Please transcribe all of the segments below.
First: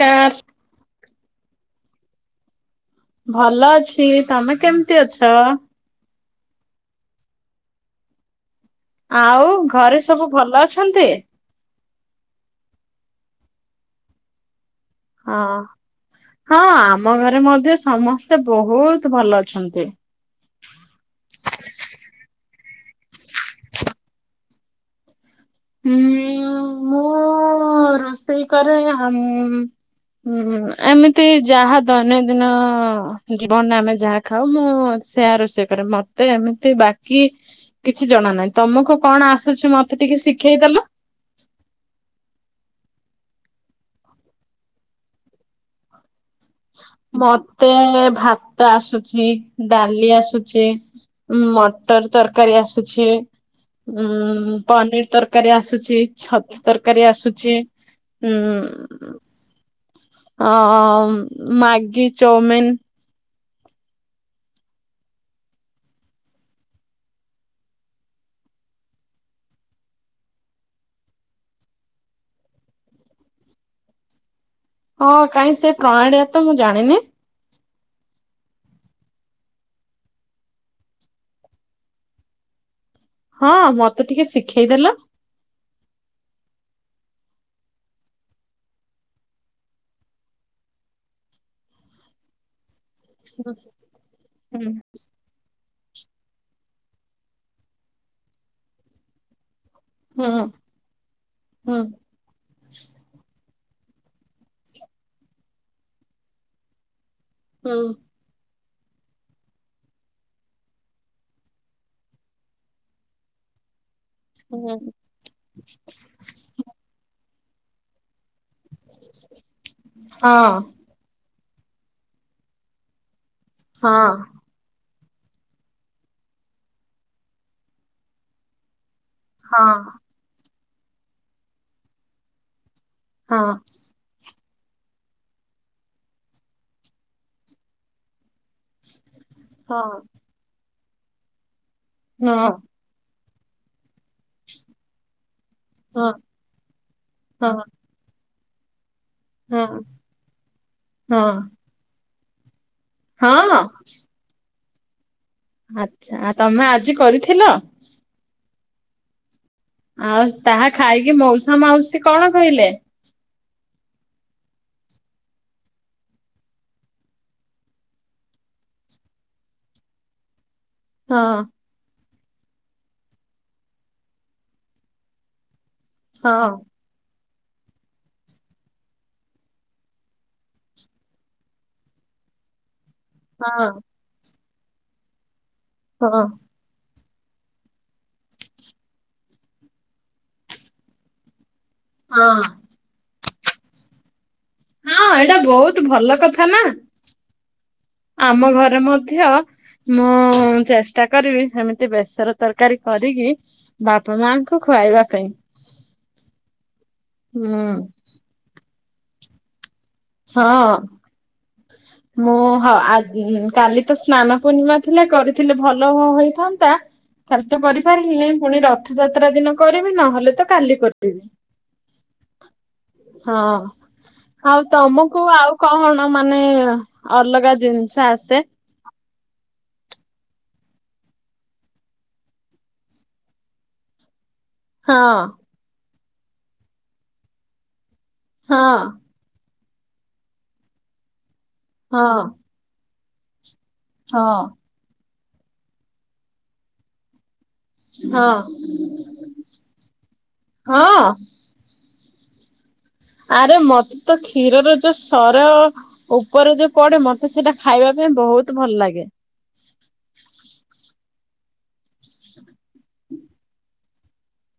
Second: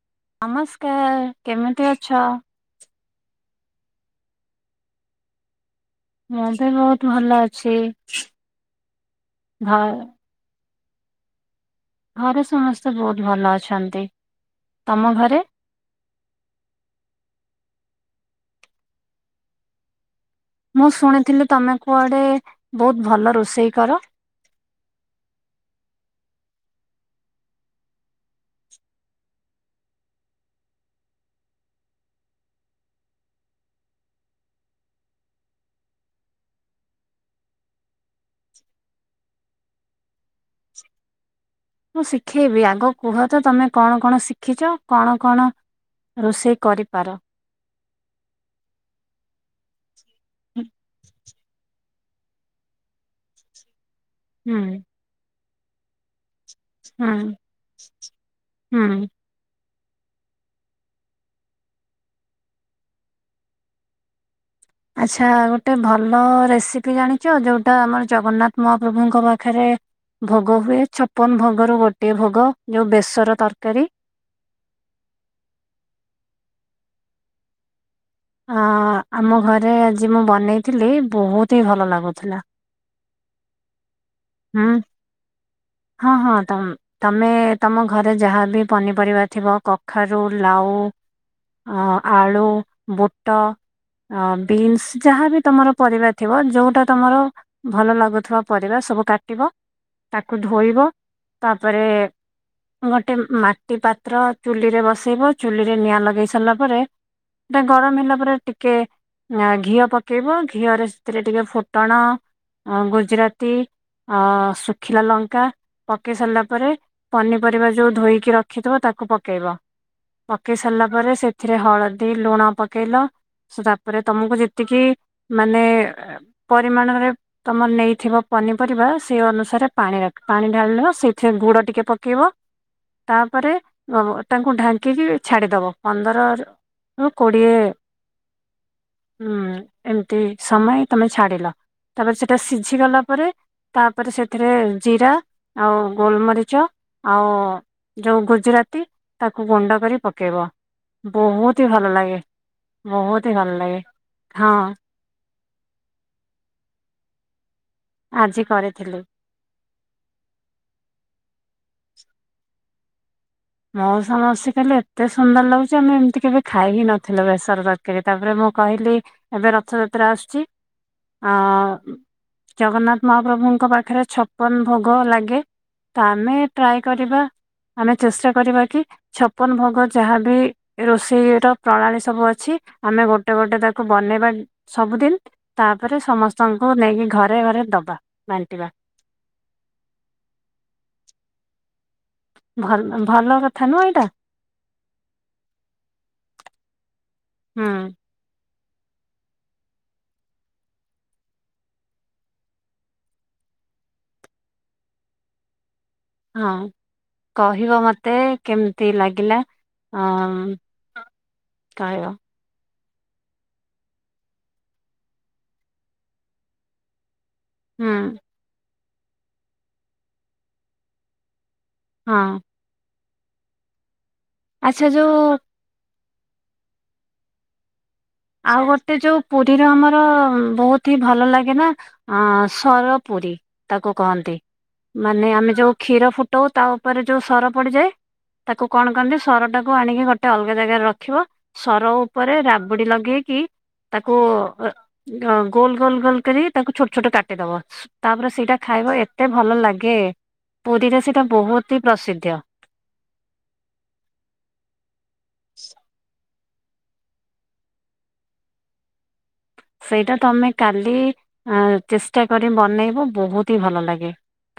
Car ନମସ୍କାର କେମିତି ଅଛ? ଭଲ ଅଛି। ତମେ କେମିତି ଅଛ? ମୁଁ ବି ବହୁତ ଭଲ ଅଛି। ଆଉ ଘ ଘରେ ସବୁ ଭଲ ଅଛନ୍ତି? ଘରେ ସମସ୍ତେ ବହୁତ ଭଲ ଅଛନ୍ତି। ତମ ହଁ ଘରେ? -ହଁ ଆମ୍ ଆମ ଘରେ ମଧ୍ୟ ସମସ୍ତେ ବହୁତ ଭଲ ଅଛନ୍ତି। ମୁଁ ଶୁଣିଥିଲି ତମେ କୁଆଡେ ବହୁତ ଭଲ ରୋଷେଇ କର। ହୁଁ- ମୁଁ। ରୋଷେଇ କରେ। ଉଁ ହୁଁ ଏମିତି ଯାହା ଦୈନନ୍ଦିନ ଜୀବନରେ ଆମେ ଯାହା ଖାଉ। ମୁଁ ସେୟା ରୋଷେଇ କରେ ମତେ ଏମିତି ବାକି କିଛି ଜଣ ନାହିଁ? ତମକୁ କଣ ଆସୁଛି? ମତେ ଟ ଟିକେ ଶିଖେଇଦେଲ। ମୁଁ ଶିଖେଇବି, ଆଗ କୁହ ତ ତମେ କଣ କଣ ଶିଖିଛ? କଣ କଣ ରୋଷେଇ କରିପାର? ମତେ ଭାତ ଆସୁଛି, ଡା ଲି ହୁଁ ଆସୁଛି, ମଟର ତରକାରୀ ଆସୁଛି ଉଁ ହୁଁ ପନିର ତରକାରୀ ଆସୁଛି, ଛ ତରକାରୀ ଆସୁଛି ହୁଁ। ହୁଁ। ଅ ମ୍ୟାଗି, ଚଉମିନ୍ ଆଚ୍ଛା ଗୋଟେ ଭଲ ରେସିପି ଜାଣିଛ? ଯୋଉଟା ଆମର ଜଗନ୍ନାଥ ମହାପ୍ରଭୁଙ୍କ ପାଖରେ ଭୋଗ ହୁଏ ଛପନ ଭୋଗରୁ ଗୋଟିଏ ଭୋଗ, ଯୋଉ ବେସର ତରକାରୀ। ହଁ କାହିଁ ସେ ପ୍ରଣାଣିଆ ତ ମୁଁ ଜାଣିନି। ଅ ଆମ ଘରେ ଆଜି ମୁଁ ବନେଇଥିଲି, ବହୁତ ହିଁ ଭଲ ଲାଗୁଥିଲା। ହଁ ମତେ ଟିକେ ହୁଁ ଶିଖେଇଦେଲ। -ହଁ -ହଁ ତମ ତମେ ତମ ଘରେ ଯାହାବି ପନିପରିବା ଥିବ। କଖାରୁ, ଲାଉ ଅ ଆଳୁ, ବୁଟ, ହୁଁ ବିନ୍ସ ଯାହା ବି ତମର ପରିବା ଥିବ ଯୋଉଟା ତମର ଭଲ ଲାଗୁଥିବା, ପରିବା ସବୁ କାଟିବ। ହୁଁ ତାକୁ ଧୋଇବ। ହୁଁ ତାପରେ ଗୋଟେ ମା ଟି ପାତ୍ର ଚୁଲିରେ ବସେଇବ, ଚୁଲିରେ ନିଆଁ ଲଗେଇ ସାରିଲା ପରେ, ହୁଁ ଗରମ ହେଲା ତାପରେ ଟିକେ ଅ ଘିଅ ପକେଇବ, ଘିଅରେ ସେଥିରେ ଟିକେ ଫୁଟଣ ଅ ଗୁଜୁରାତି ଅ ହୁଁ ଶୁଖିଲା ଲଙ୍କା ପକେଇ ସାରିଲା ପରେ, ପନିପରିବା ଯୋଉ ଧୋଇକି ର ରଖିଥିବ ତାକୁ ପକେଇବ। ହଁ ପକେଇ ସାରିଲା ପରେ ସେଥିରେ ହଳଦୀ ଲୁଣ ପକେଇଲ ସୋଉଟୁ ହଁ ତାପରେ ତମକୁ ଯେତିକି ମାନେ ପରିମାଣରେ ତମର ନେଇଥିବା ପନିପରିବା ସେ ଅନୁସାରେ ହଁ ପାଣି, ପାଣି ଢାଳି ଦେବ। ସେଇଥିରେ ଗୁଡ ଟିକେ ପକେଇବ ହଁ ତାପରେ ତାଙ୍କ ଢାଙ୍କିକି ଛାଡ଼ିଦେବ। ପନ୍ଦରରୁ କୋଡ଼ିଏ ହୁଁ ହଁ ଏମିତି ସମୟ ତମେ ଛାଡିଲ ତାପରେ ସେଟା ହଁ ସିଝି ଗଲା ପରେ, ତା ତାପରେ ସେଥିରେ ଜିରା ଆଉ ହଁ ଗୋଲମରିଚ ଆଉ ହଁ ଯୋଉ ଗୁଜ୍ ଗୁଜୁରାତି ତାକୁ ହଁ ଗୁଣ୍ଡ କରି ପକେଇବ ହଁ ବହୁତ୍ ଇ ଭଲ ଲାଗେ। ବହୁତ୍ ଇ ଭଲ ହଁ ଲାଗେ ହଁ। ଆଚ୍ଛା ଆ ତମେ ଆଜି କରିଥିଲ? ଆଜି କରିଥିଲି। ଆଉ ତାହା ଖାଇକି ମଉସା ମାଉସୀ କଣ କହିଲେ? ମଉସା ମାଉସୀ କହିଲେ ଏତେ ସୁନ୍ଦର ଲାଗୁଚି ଆମେ ଏମିତି କେବେ ଖାଇ ହି ନଥିଲୁ ବେସର ତରକାରୀ ତାପରେ ମୁଁ କହିଲି ଏବେ ରଥଯାତ୍ରା ଆସୁଚି ହଁ ଆ ଜଗନ୍ନାଥ ମହାପ୍ରଭୁଙ୍କ ପାଖରେ ଛପନ ଭୋଗ ଲାଗେ। ତ ହଁ। ଆମେ ଟ୍ରାଏ କରିବା ଆମେ ଚେଷ୍ଟା କରିବା କି ଛପନ ଭୋଗ ଯାହାବି ରୋଷେଇ ର ପ୍ରଣାଳୀ ସବୁ ଅଛି ଆମେ ଗୋଟେ ଗୋଟେ ହଁ ତାକୁ ବନେଇବା ସବୁଦିନ ତାପରେ ହଁ ସମସ୍ତଙ୍କୁ ନେଇକି ଘର୍ ଘରେ ଘରେ ଦବା ବାଣ୍ଟିବା। ହଁ ଭଲ ଭଲ କଥା ନୁହଁ ଏଇଟା? ହଁ ଏଇଟା ବହୁତ ଭଲ କଥା ନା ହୁଁ ଆମ ଘର୍ ରେ ମଧ୍ୟ ମୁଁ ଉଁ ଉଁ ଚେଷ୍ଟା କରିବି ସେମିତି ବେସର ତରକାରୀ କରିକି ବାପା ମାଙ୍କୁ ଖୁ ଖୁଆଇବା ପାଇଁ। ହଁ ହୁଁ କହିବ ମତେ କେମତି ଲାଗିଲା। ହଁ କହିବ ମୁଁ ହଁ ଆ ଉଁ କାଲି ତ ସ୍ନାନ ପୂର୍ଣ୍ଣିମା ଥିଲା କରିଥିଲେ ଭଲ ହୋ ହେଇଥାନ୍ତା। କାଲି ତ ହୁଁ କରିପାରିଲିନି ପୁଣି ରଥଯାତ୍ରା ଦିନ କରିବି ନହେଲେ ତ କାଲି କରିଦେବି। ହଁ। ହଁ ଆଉ ଆଚ୍ଛା ଯୋଉ ତମକୁ ଆଉ କହଣ ଆ ମାନେ ଅଲଗା ଜିନଷ ଆଉ ଗୋଟେ ଯୋଉ ପୁରୀର ଆମର ର ବହୁତ ହି ଭଲ ଲାଗେ ନା ଅଁ ସର ପୁରୀ ତାକୁ କହନ୍ତି। ହଁ ମାନେ ଆମେ ଯୋଉ କ୍ଷୀର ଫୁଟଉ ତା ଉପରେ ଯୋଉ ସର ପଡିଯାଏ। ହଁ ତାକୁ କଣ କରନ୍ତି ସର ଟାକୁ ଆଣିକି ଗୋଟେ ଅଲଗା ଜାଗାରେ ରଖିବ। ସର ହଁ ଉପରେ ରାବୁଡି ଲଗେଇ ଗେଇକି ତାକୁ ହଁ ଅଁ ଗୋଲ ଗୋଲ ଗୋଲ କରି ତାକୁ ଛୋଟ ଛୋଟ କାଟ୍ ଦେଦବ। ତାପରେ ହଁ ସେଇଟା ଖାଇବା ଏତେ ଭଲ ଲାଗେ। ପୁରୀରେ ହଁ ସେଇଟା ବହୁତ ହି ପ୍ରସିଦ୍ଧ୍। [unintelligible] ଆରେ ମତେ ତ କ୍ଷୀରର ଯୋଉ ସର ଓ ଉପରେ ଯୋଉ ପଡେ ମତେ ସେଟା ଖାଇବା ପାଇଁ ବହୁତ ଭଲ ଲାଗେ। ସେଇଟା ତମେ କାଲି ଅଁ ଚେଷ୍ଟା କରି ବନେଇବ ବହୁତ ହି ଭଲ ଲାଗେ।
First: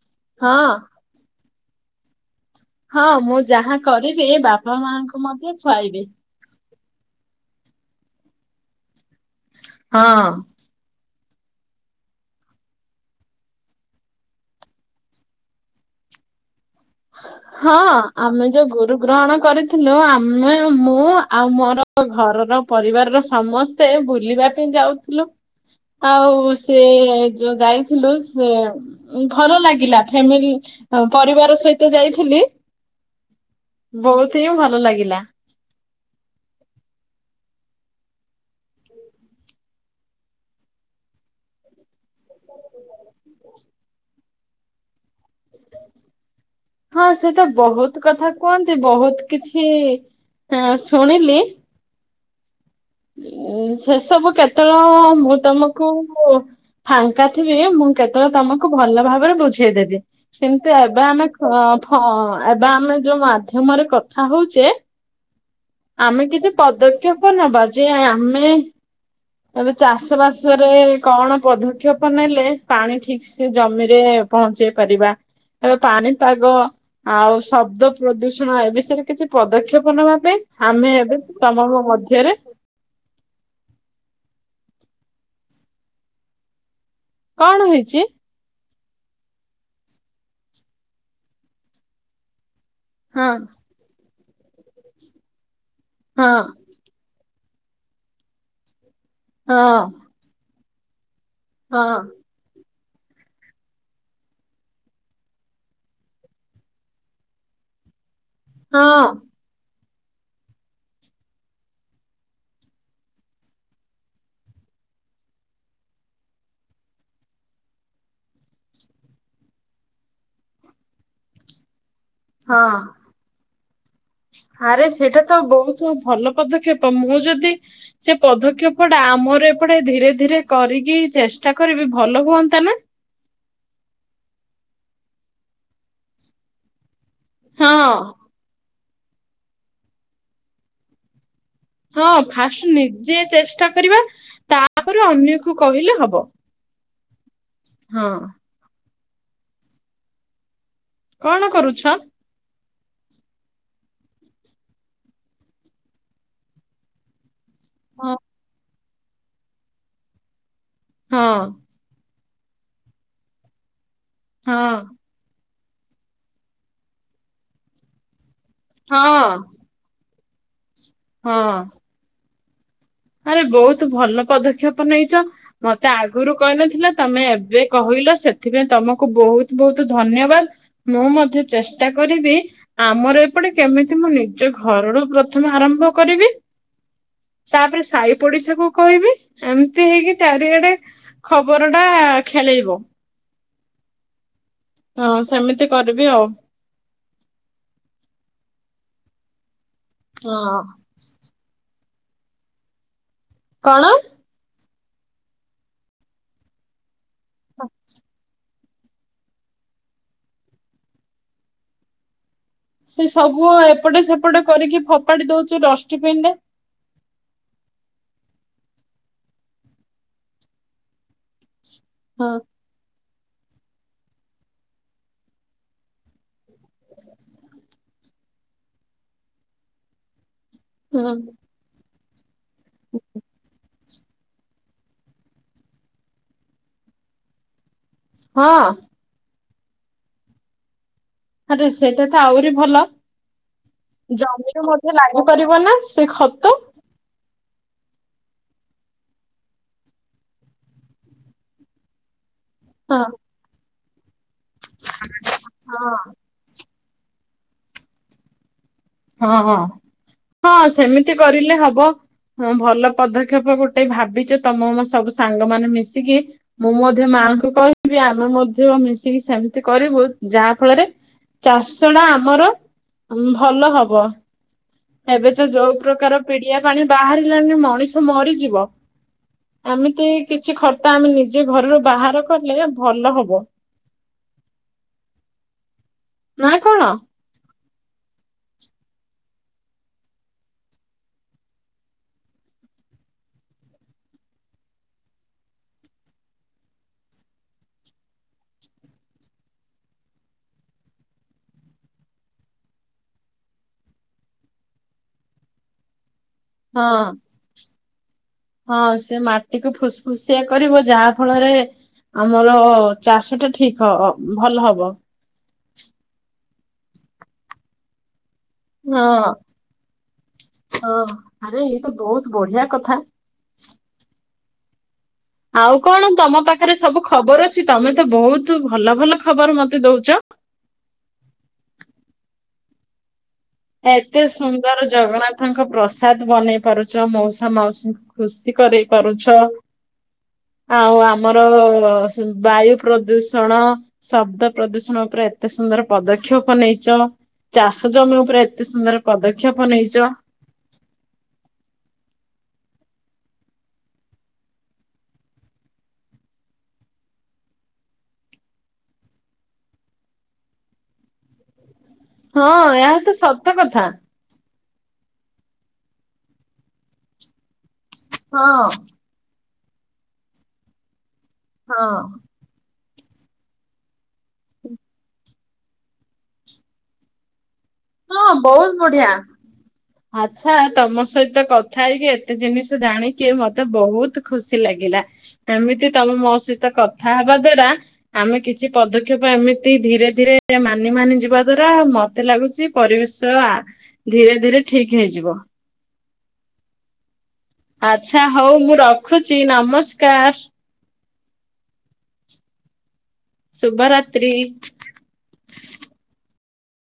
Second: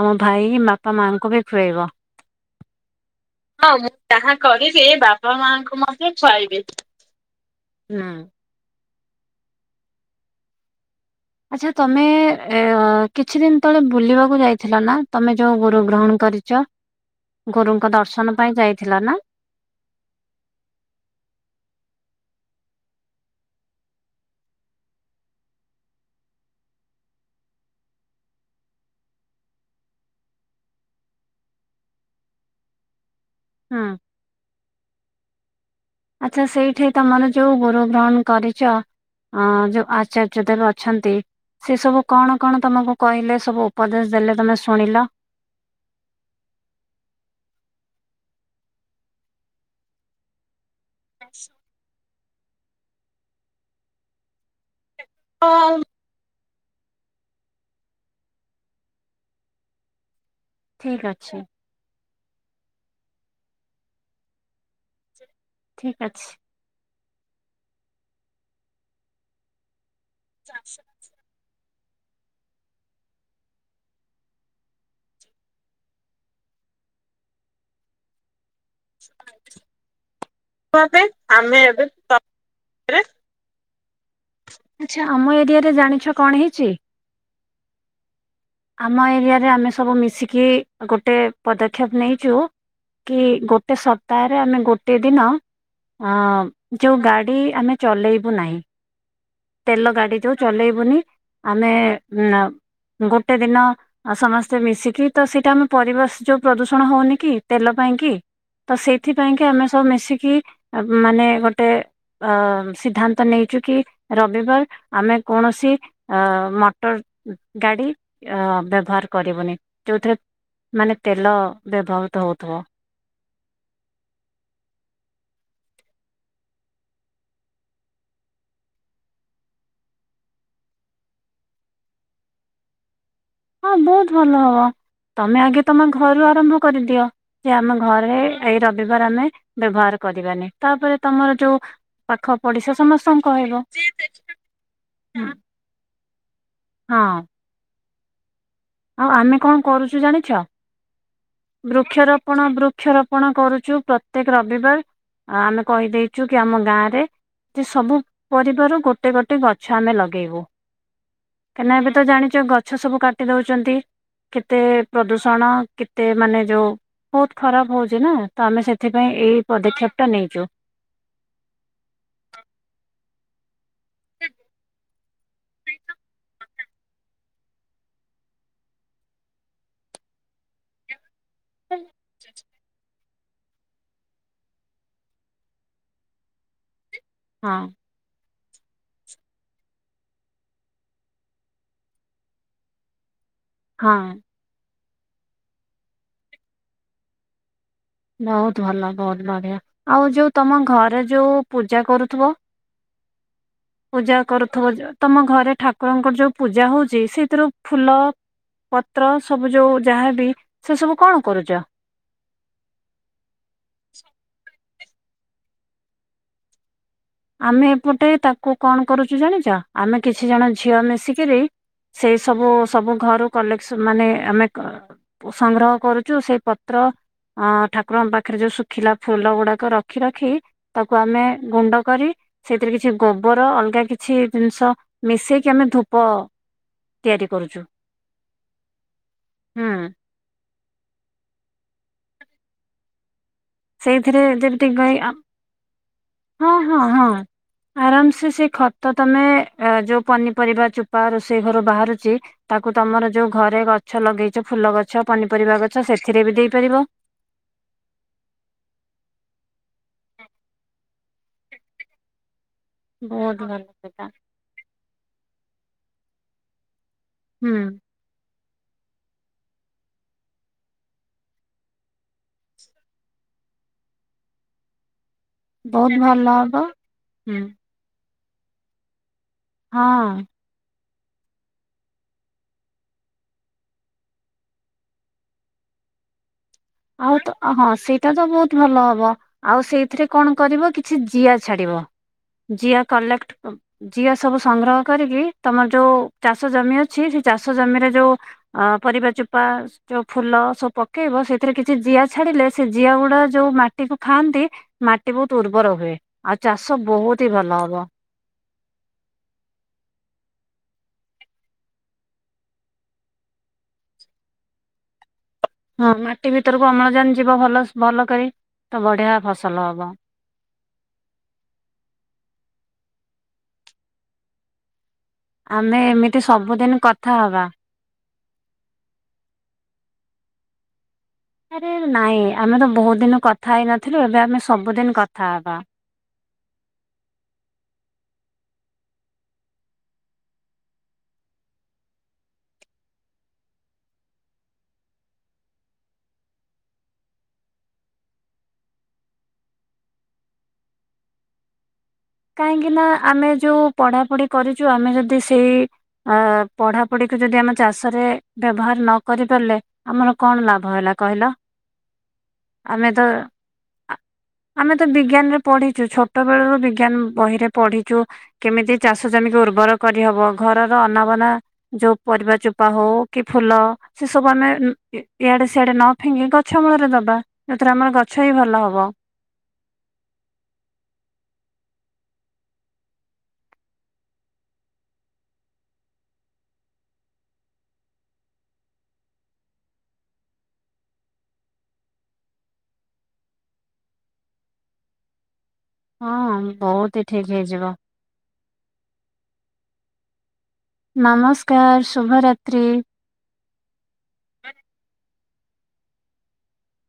ତମ ଭାଇକି ହଁ ବାପା ମାଆଙ୍କୁ ବି ଖୁଆଇବ। ହଁ ମୁଁ ଯାହା ହଉ ମୁଁ କରିବି ଯାହା ବାପା କରିବି ମାଙ୍କୁ ବାପା ମଧ୍ୟ ମାଆଙ୍କୁ ଖୁଆଇବି। ମଧ୍ୟ ଖୁଆଇବି। ହୁଁ। ହଁ। ଆଚ୍ଛା ତମେ ଏଁ ଅ କିଛି ଦିନ ତଳେ ବୁଲିବାକୁ ଯାଇଥିଲ ନା ତମେ ଯୋଉ ଗୁରୁ ଗ୍ରହଣ କରିଚ? ହଁ ଆମେ ଯୋଉ ଗୁରୁ ନା ଗ୍ରହଣ କରିଥିଲୁ ଆମେ ମୁଁ ଆଉ ମୋର ଘର ର ପରିବାର ର ସମସ୍ତେ ବୁଲିବା ପେଇଁ ଯାଉଥିଲୁ। ଆଉ ସେ ଯୋଉ ଯାଇଥିଲୁ ସେ ଭଲ ଲାଗିଲା ଫ୍ୟାମିଲି ପରିବାର ସହିତ ଯାଇଥିଲି ହୁଁ ବହୁତ ହିଁ ଭଲ ଲାଗିଲା। ଆଚ୍ଛା ସେଇଠି ତମର ଯୋଉ ଗୁରୁ ଗ୍ରହଣ କରିଚ ଅଁ ଯୋଉ ଆଚାର୍ଯ୍ୟ ଦେବ ଅଛନ୍ତି ସେ ସବୁ କଣ କଣ ତମକୁ କହିଲେ ସବୁ ଉପଦେଶ ଦେଲେ ତମେ ଶୁଣିଲ? ହଁ ସେ ତ ବହୁତ କଥା କୁହନ୍ତି ବହୁତ କିଛି ହେଁ ଶୁଣିଲି ଉଁ ସେସବୁ କେତେବେଳ ମୁଁ ତମକୁ ଫାଙ୍କା ଥିବି ମୁଁ କେତେବେଳେ ତମକୁ ଭଲ ଭାବରେ ବୁଝେଇଦେବି। କିନ୍ତୁ ଠିକ ଏବେ ଆମେ ଅଛି ଏବେ ଆମେ ଯୋଉ ମାଧ୍ୟମରେ କଥା ହଉଛେ ଠିକ ଆମେ ଅଛି। କିଛି ପଦକ୍ଷେପ ନବା ଯେ ଆମେ ଚାଷ ବାସ ରେ କଣ ପ କ୍ଷପ ନେଲେ ପାଣି ଠିକ ସେ ଜମିରେ ପହଞ୍ଚେଇ ପାରିବା ଏବେ ପାଣିପାଗ ଆଉ ଶବ୍ଦ ପ୍ରଦୂ ହଁ ଏ ବିଷୟରେ କିଛି ପଦକ୍ଷେପ ନେବା ପାଇଁ ଆମେ ଏବେ ଆମେ ତମ ଏବେ ମଧ୍ୟରେ ଆଛା ଆମ ଏରିଆ ରେ ଜାଣିଛ କଣ ହେଇଛି? କଣ ହେଇଚି? ଆମ ଏରିଆରେ ଆମେ ସବୁ ମିଶିକି ଗୋଟେ ପଦକ୍ଷେପ ନେଇଚୁ କି ହଁ ଗୋଟେ ସପ୍ତାହରେ ଆମେ ଗୋଟେ ଦିନ ଅ ହଁ ଯୋଉ ଗା ଇ ଆମେ ଚଲେଇବୁ ନାଇ। ହଁ ତେଲ ଗାଡି ଯୋଉ ଚଲେଇବୁନି ଆମେ ହଁ ଉଁ ନାଉ ଗୋଟେ ଦିନ ଅ ସମସ୍ତେ ମିଶିକି ତ ସେଇଟା ଆମେ ପରିବେଶ ଯୋଉ ପ୍ରଦୂଷଣ ହଉନି କି ତେଲ ପାଇଁ କି ତ ହଁ ସେଇଥିପାଇଁ କି ଆମେ ସ ସବୁ ମିଶିକି ମାନେ ଗୋଟେ ଅ ସିଦ୍ଧାନ୍ତ ନେଇଚୁ କି ରବିବାର ଆମେ କୌଣସି ଆ ମଟର ଗାଡ଼ି ଆ ବ୍ୟବ କରିବନି ଯୋଉଥିରେ ମାନେ ତେଲ ବ୍ୟବହୃତ ହଉଥିବ। ହଁ ଆରେ ସେଇଟା ତ ବହୁତ ଭଲ ପଦକ୍ଷେପ ମୁଁ ଯଦି ସେ ପଦକ୍ଷେପ ଟା ଆମ ମୋର ଏପଟେ ଧୀରେ ଧୀରେ କରିକି ଚେଷ୍ଟା କରିବି ଭଲ ହୁଅନ୍ତା ନା ହଁ ବହୁତ ଭଲ ହବ ତମେ ଆଗେ ତମ ଘରୁ ଆରମ୍ଭ କରିଦିଅ। ସେ ଆମ ହଁ। ଘରେ ଏଇ ରବିବାର ଆମେ ବ୍ୟବହାର କରିବାନି ତାପରେ ତମର ଯୋଉ ହଁ ପାଖ ଫାଷ୍ଟ ପଡିଶା ନିଜେ ସମସ୍ତଙ୍କୁ କହିବ ଚେଷ୍ଟା କରିବା ତାପରେ ଅନ୍ୟକୁ କହିଲେ ହବ। ହଁ। ହଁ। ଆଉ ଆମେ ଙ୍କ କରୁଚୁ ଜାଣିଛ କଣ କରୁଛ? ବୃକ୍ଷରୋପଣ ବୃକ୍ଷରୋପଣ କରୁଚୁ ପ୍ରତ୍ୟେକ ରବିବାର ଆମେ କହିଦେଇଚୁ କି ଆମ ଗାଁରେ ସବୁ ହଁ ପରିବାର ଗୋଟେ ଗୋଟେ ଗଛ ଆମେ ଲଗେଇବୁ ହଁ କାହିଁକିନା ଏବେ ତ ଯଉ ଗଛ ସବୁ କାଟି ଦଉଚନ୍ତି କେତେ ପ୍ରଦୂଷଣ ତେ ମାନେ ଯୋଉ ବହୁତ ଖରାପ ହଉଚି ନା ତ ଆମେ ହଁ ସେଥିପାଇଁ ଏଇ ପଦକ୍ଷେପ ଟା ନେ [inaudible] ହଁ। ଆରେ ବହୁତ ଭଲ ପଦକ୍ଷେପ ନେଇଚ ମତେ ଆଗରୁ କହିନଥିଲା ତମେ ଏବେ କହି ହିଲ ସେଥିପାଇଁ ତମକୁ ବହୁତ ବହୁତ ଧନ୍ୟବାଦ ମୁଁ ମ୍ ଜଉ ଚେଷ୍ଟା କରିବି ଆମର ସେପଟେ କେମିତି ମୁଁ ନିଜ ଘର ରୁ ପ୍ରଥମେ ଆରମ୍ଭ କରିବି? ହଁ ତାପରେ ସଇ ପଡିଶା କୁ କହିବି ଏମତି ହେଇକି ଚାରିଆଡେ ଖବର ଟା ଖେଳେଇବ। ହଁ। ହଁ ସେମିତି କରିବି ଆଉ। ବହୁତ ଭଲ ବହୁତ ବଢିଆ ଆଉ ଯୋଉ ତମ ହଁ ଘର ଯୋଉ ପୂଜା କରୁଥିବ କଣ? ପୂଜା କରୁଥିବ ଯ ତମ ଘରେ ଠାକୁରଙ୍କର ଯୋଉ ପୂଜା ହଉଚି ସେଇଥିରୁ ଫୁଲ ପତ୍ର ସବୁ ଯୋଉ ଯାହାବି ସେ ସବୁ କଣ କରୁଚ? ସେ ସବୁ ଏପଟେ ସେପଟେ କରିକି ଫୋପାଡି ଦଉଚି ଡଷ୍ଟବିନ ରେ। ଆମେ ଏପଟେ ତାକୁ କଣ କରୁଚୁ ଜାଣିଚ ଆମେ କିଛି ଜଣ ଝିଅ ମିଶି ରେ ସେଇ ହଁ। ସବୁ ସବୁ ଘର କଲେକ୍ସନ ମାନେ ଆମେ କ ପ ସଂଗ୍ରହ କରୁଛୁ ସେଇ ପତ୍ର ଅ ଠାକୁରଙ୍କ ପା ପାଖରେ ଯୋଉ ଶୁଖିଲା ଫୁଲ ଗୁଡାକ ରଖି ରଖି ତାକୁ ହୁଁ ଆମେ ଗୁଣ୍ଡ। କରି ସେଥିରେ କିଛି ଗୋବର ଅଲଗା କିଛି ଜିନିଷ ମିଶେଇକି ଆମେ ଧୂପ। ତିଆରି କରୁଛୁ। ହଁ। ହୁଁ। ଆରେ ସେଇଟା ତ ଆହୁରି ଭଲ ସେଇଥିରେ ଜମିରୁ ଯେମିତି ଗାଈ ମଧ୍ୟ ଲାଗିପାରିବ ନା। ସେ ଖତ ହଁ ହଁ ହଁ। ଆରାମ ସେ ସେ ଖତ ତମେ ଏ ଯୋଉ ପନିପରିବା ଚୁପା ରୋଷେଇ ଘରୁ ବାହାରୁଛି। ତାକୁ ହଁ ତମର ଯଉ ଘରେ ଗଛ ଲଗେଇଛ ଫୁଲ ଗଛ ପନିପରିବା ଗଛ ହଁ। ସେଥିରେ ବି ଦେଇପାରିବ। ହଁ ହଁ ହଁ ସେମିତି କରିଲେ ହବ। ହଁ ଭଲ ବହୁତ ପଦକ୍ଷେପ ଭଲ ଗୋଟେ ସେଟା। ଭାବିଛ ତମ ମୋ ସବୁ ସାଙ୍ଗ ମାନେ ମିଶିକି ମୁଁ ମୋ ମାଆଙ୍କୁ ହୁଁ କହିବି ଆମେ ମ ମଧ୍ୟ ମିଶିକି ସେମିତି କରିବୁ ଯାହା ଫଳରେ ଚାଷ ଟା ଆମର। ଉଁ ଭଲ ହବ। ଏବେ ତ ଯୋଉ ବହୁତ ପ୍ରକାର ଭଲ ପିଡିଆ ହବ ପାଣି ହୁଁ ବାହାରିଲାନି ମଣିଷ ମରିଯିବ। ଏମିତି ହଁ କିଛି ଖର ତ ଆମେ ନିଜେ ଘରରୁ ବାହାର କଲେ ଭଲ ହବ। ନା କଣ? ଆଉ ତ ଅ ହଁ। ସେଇଟା ତ ବହୁତ ଭଲ ହବ ଆଉ ସେଇଥିରେ କଣ କରିବ କିଛି ଜିଆ ଛାଡିବ। ଜିଆ କଲେକ୍ଟ ଅ ଜିଆ ସବୁ ସଂଗ୍ରହ କରିକି ତମର ଯୋଉ ଚାଷ ଜମି ଅଛି ଚାଷ ଜମିରେ ଯୋଉ ଅ ପରିବା ଚୋପା ଯୋଉ ଫୁଲ ସବୁ ପକେଇବ ସେ ସେଥିରେ କିଛି ଜିଆ ଛାଡିଲେ ସେ ଜିଆ ଗୁଡା ଯୋଉ ମାଟିକୁୁ ଖାଆନ୍ତି ମାଟି ବହୁତ ଉର୍ବର ହୁଏ। ଆଉ ଚାଷ ହଁ ବହୁତ ହି ଭଲ ହବ। ହଁ ସେ ମାଟିକୁ ଫୁସଫୁସିଆ କରିବ ଯାହା ଫଳରେ। ଆମର ଚାଷ ଟା ଠିକ ହ ଅ ଭଲ ହବ। ହଁ ମାଟି ଭିତରକୁ ଅମ୍ଳଜାନ ଯିବ ଭଲ ସ ଭଲ କରି। ତ ହଁ ବଢିଆ ଫସଲ ହବ ହଁ ଆରେ ଏଇ ତ ବହୁତ ବଢିଆ। କଥା। ଆଉ ଆମେ କଣ ଏମିତି ତମ ପାଖରେ ସବୁଦିନ ସବୁ କଥା ହବା ଖବର ଅଛି ତମେ ଏତେ ବହୁତୁ ଭଲ ଭଲ ଖବର ମତେ ଦଉଛ। ଆରେ ନାଇଁ ଆମେ ତ ବହୁତ ଦିନ କ ଏତେ ସୁନ୍ଦର ହବା ଜଗନ୍ନାଥଙ୍କ ପ୍ରସା ବନେଇ ପାରୁଛ ମଉସା ମାଉସୀଙ୍କୁ ଖୁସି କରେଇ ପାରୁଛ। ଆଉ ଆମର ସ ବାୟୁ ପ୍ରଦୂଷଣ ଶବ୍ଦ ପ୍ରଦୂଷଣ ଉପ ଏତେ ସୁନ୍ଦର ପଦକ୍ଷେପ ନେଇଛ ଚାଷ ଜମି ଉପରେ ଏତେ ସୁନ୍ଦର ପଦକ୍ଷେପ ନେଇଛ। କାହିଁକି ନା ଆମେ ଯୋଉ ପଢାପଢି କରିଛୁ ଆମେ ଯଦି ସେଇ ଅ ପଢାପଢି କୁ ଯଦି ଆମେ ଚାଷରେ ବ୍ୟବହାର ନ କରି ପାରିଲେ ଆମର କଣ ଲାଭ ହେଲା କହିଲ? ହଁ ଆମେ ଏହା ତ ସତ କଥା ଆ ଆମେ ତ ବି ବିଜ୍ଞାନରେ ପଢିଛୁ ଛୋଟ ବେଳୁ ବିଜ୍ଞାନ ବହିରେ ପଢିଛୁ ହଁ କେମିତି ଚାଷକୁ ଜମି ଉର୍ବର। କରିହବ ଘରର ଅନାବନା ହଁ ଯୋଉ ପରିବା ଚୋପା ହଉ। କି ଫୁଲ ସେ ସବୁ ଆମେ ଉଁ ଇ ଇଆଡେ ସିଆଡେ ନ ଫିଙ୍ଗି ଗଛ ମୂଳରେ ଦବା। ଯୋଉଥିରେ ଆମର ଗଛ ହଁ ହିଁ ଭଲ ବହୁତ ହବ ବଢିଆ ଆଚ୍ଛା ତମ ସହିତ କ କଥା ହେଇକି ଏତେ ଜିନିଷ ଜାଣିକି ମତେ ବହୁତ ଖୁସି ଲାଗିଲା ଏମିତି ତମେ ମୋ ସହିତ କଥା ହବା ଦ୍ଵାରା ଆମେ କିଛି ପଦକ୍ଷେପ ଏମିତି ଧୀରେ ଧୀରେ ମାନି ମାନି ଯିବା ଦ୍ଵାରା ଆଉ ମତେ ଲାଗୁଛି ପରିବେଶ ଆ ଧୀରେ ଧୀରେ ଠିକ ହେଇଯିବ। ହଁ ବହୁତ ଠିକ ହେଇଯିବ ଆଚଛା ହଉ ମୁଁ ରଖୁଚି ନମସ୍କାର। ନମସ୍କାର, ଶୁଭରାତ୍ରି। ଶୁଭ ରାତ୍ରି।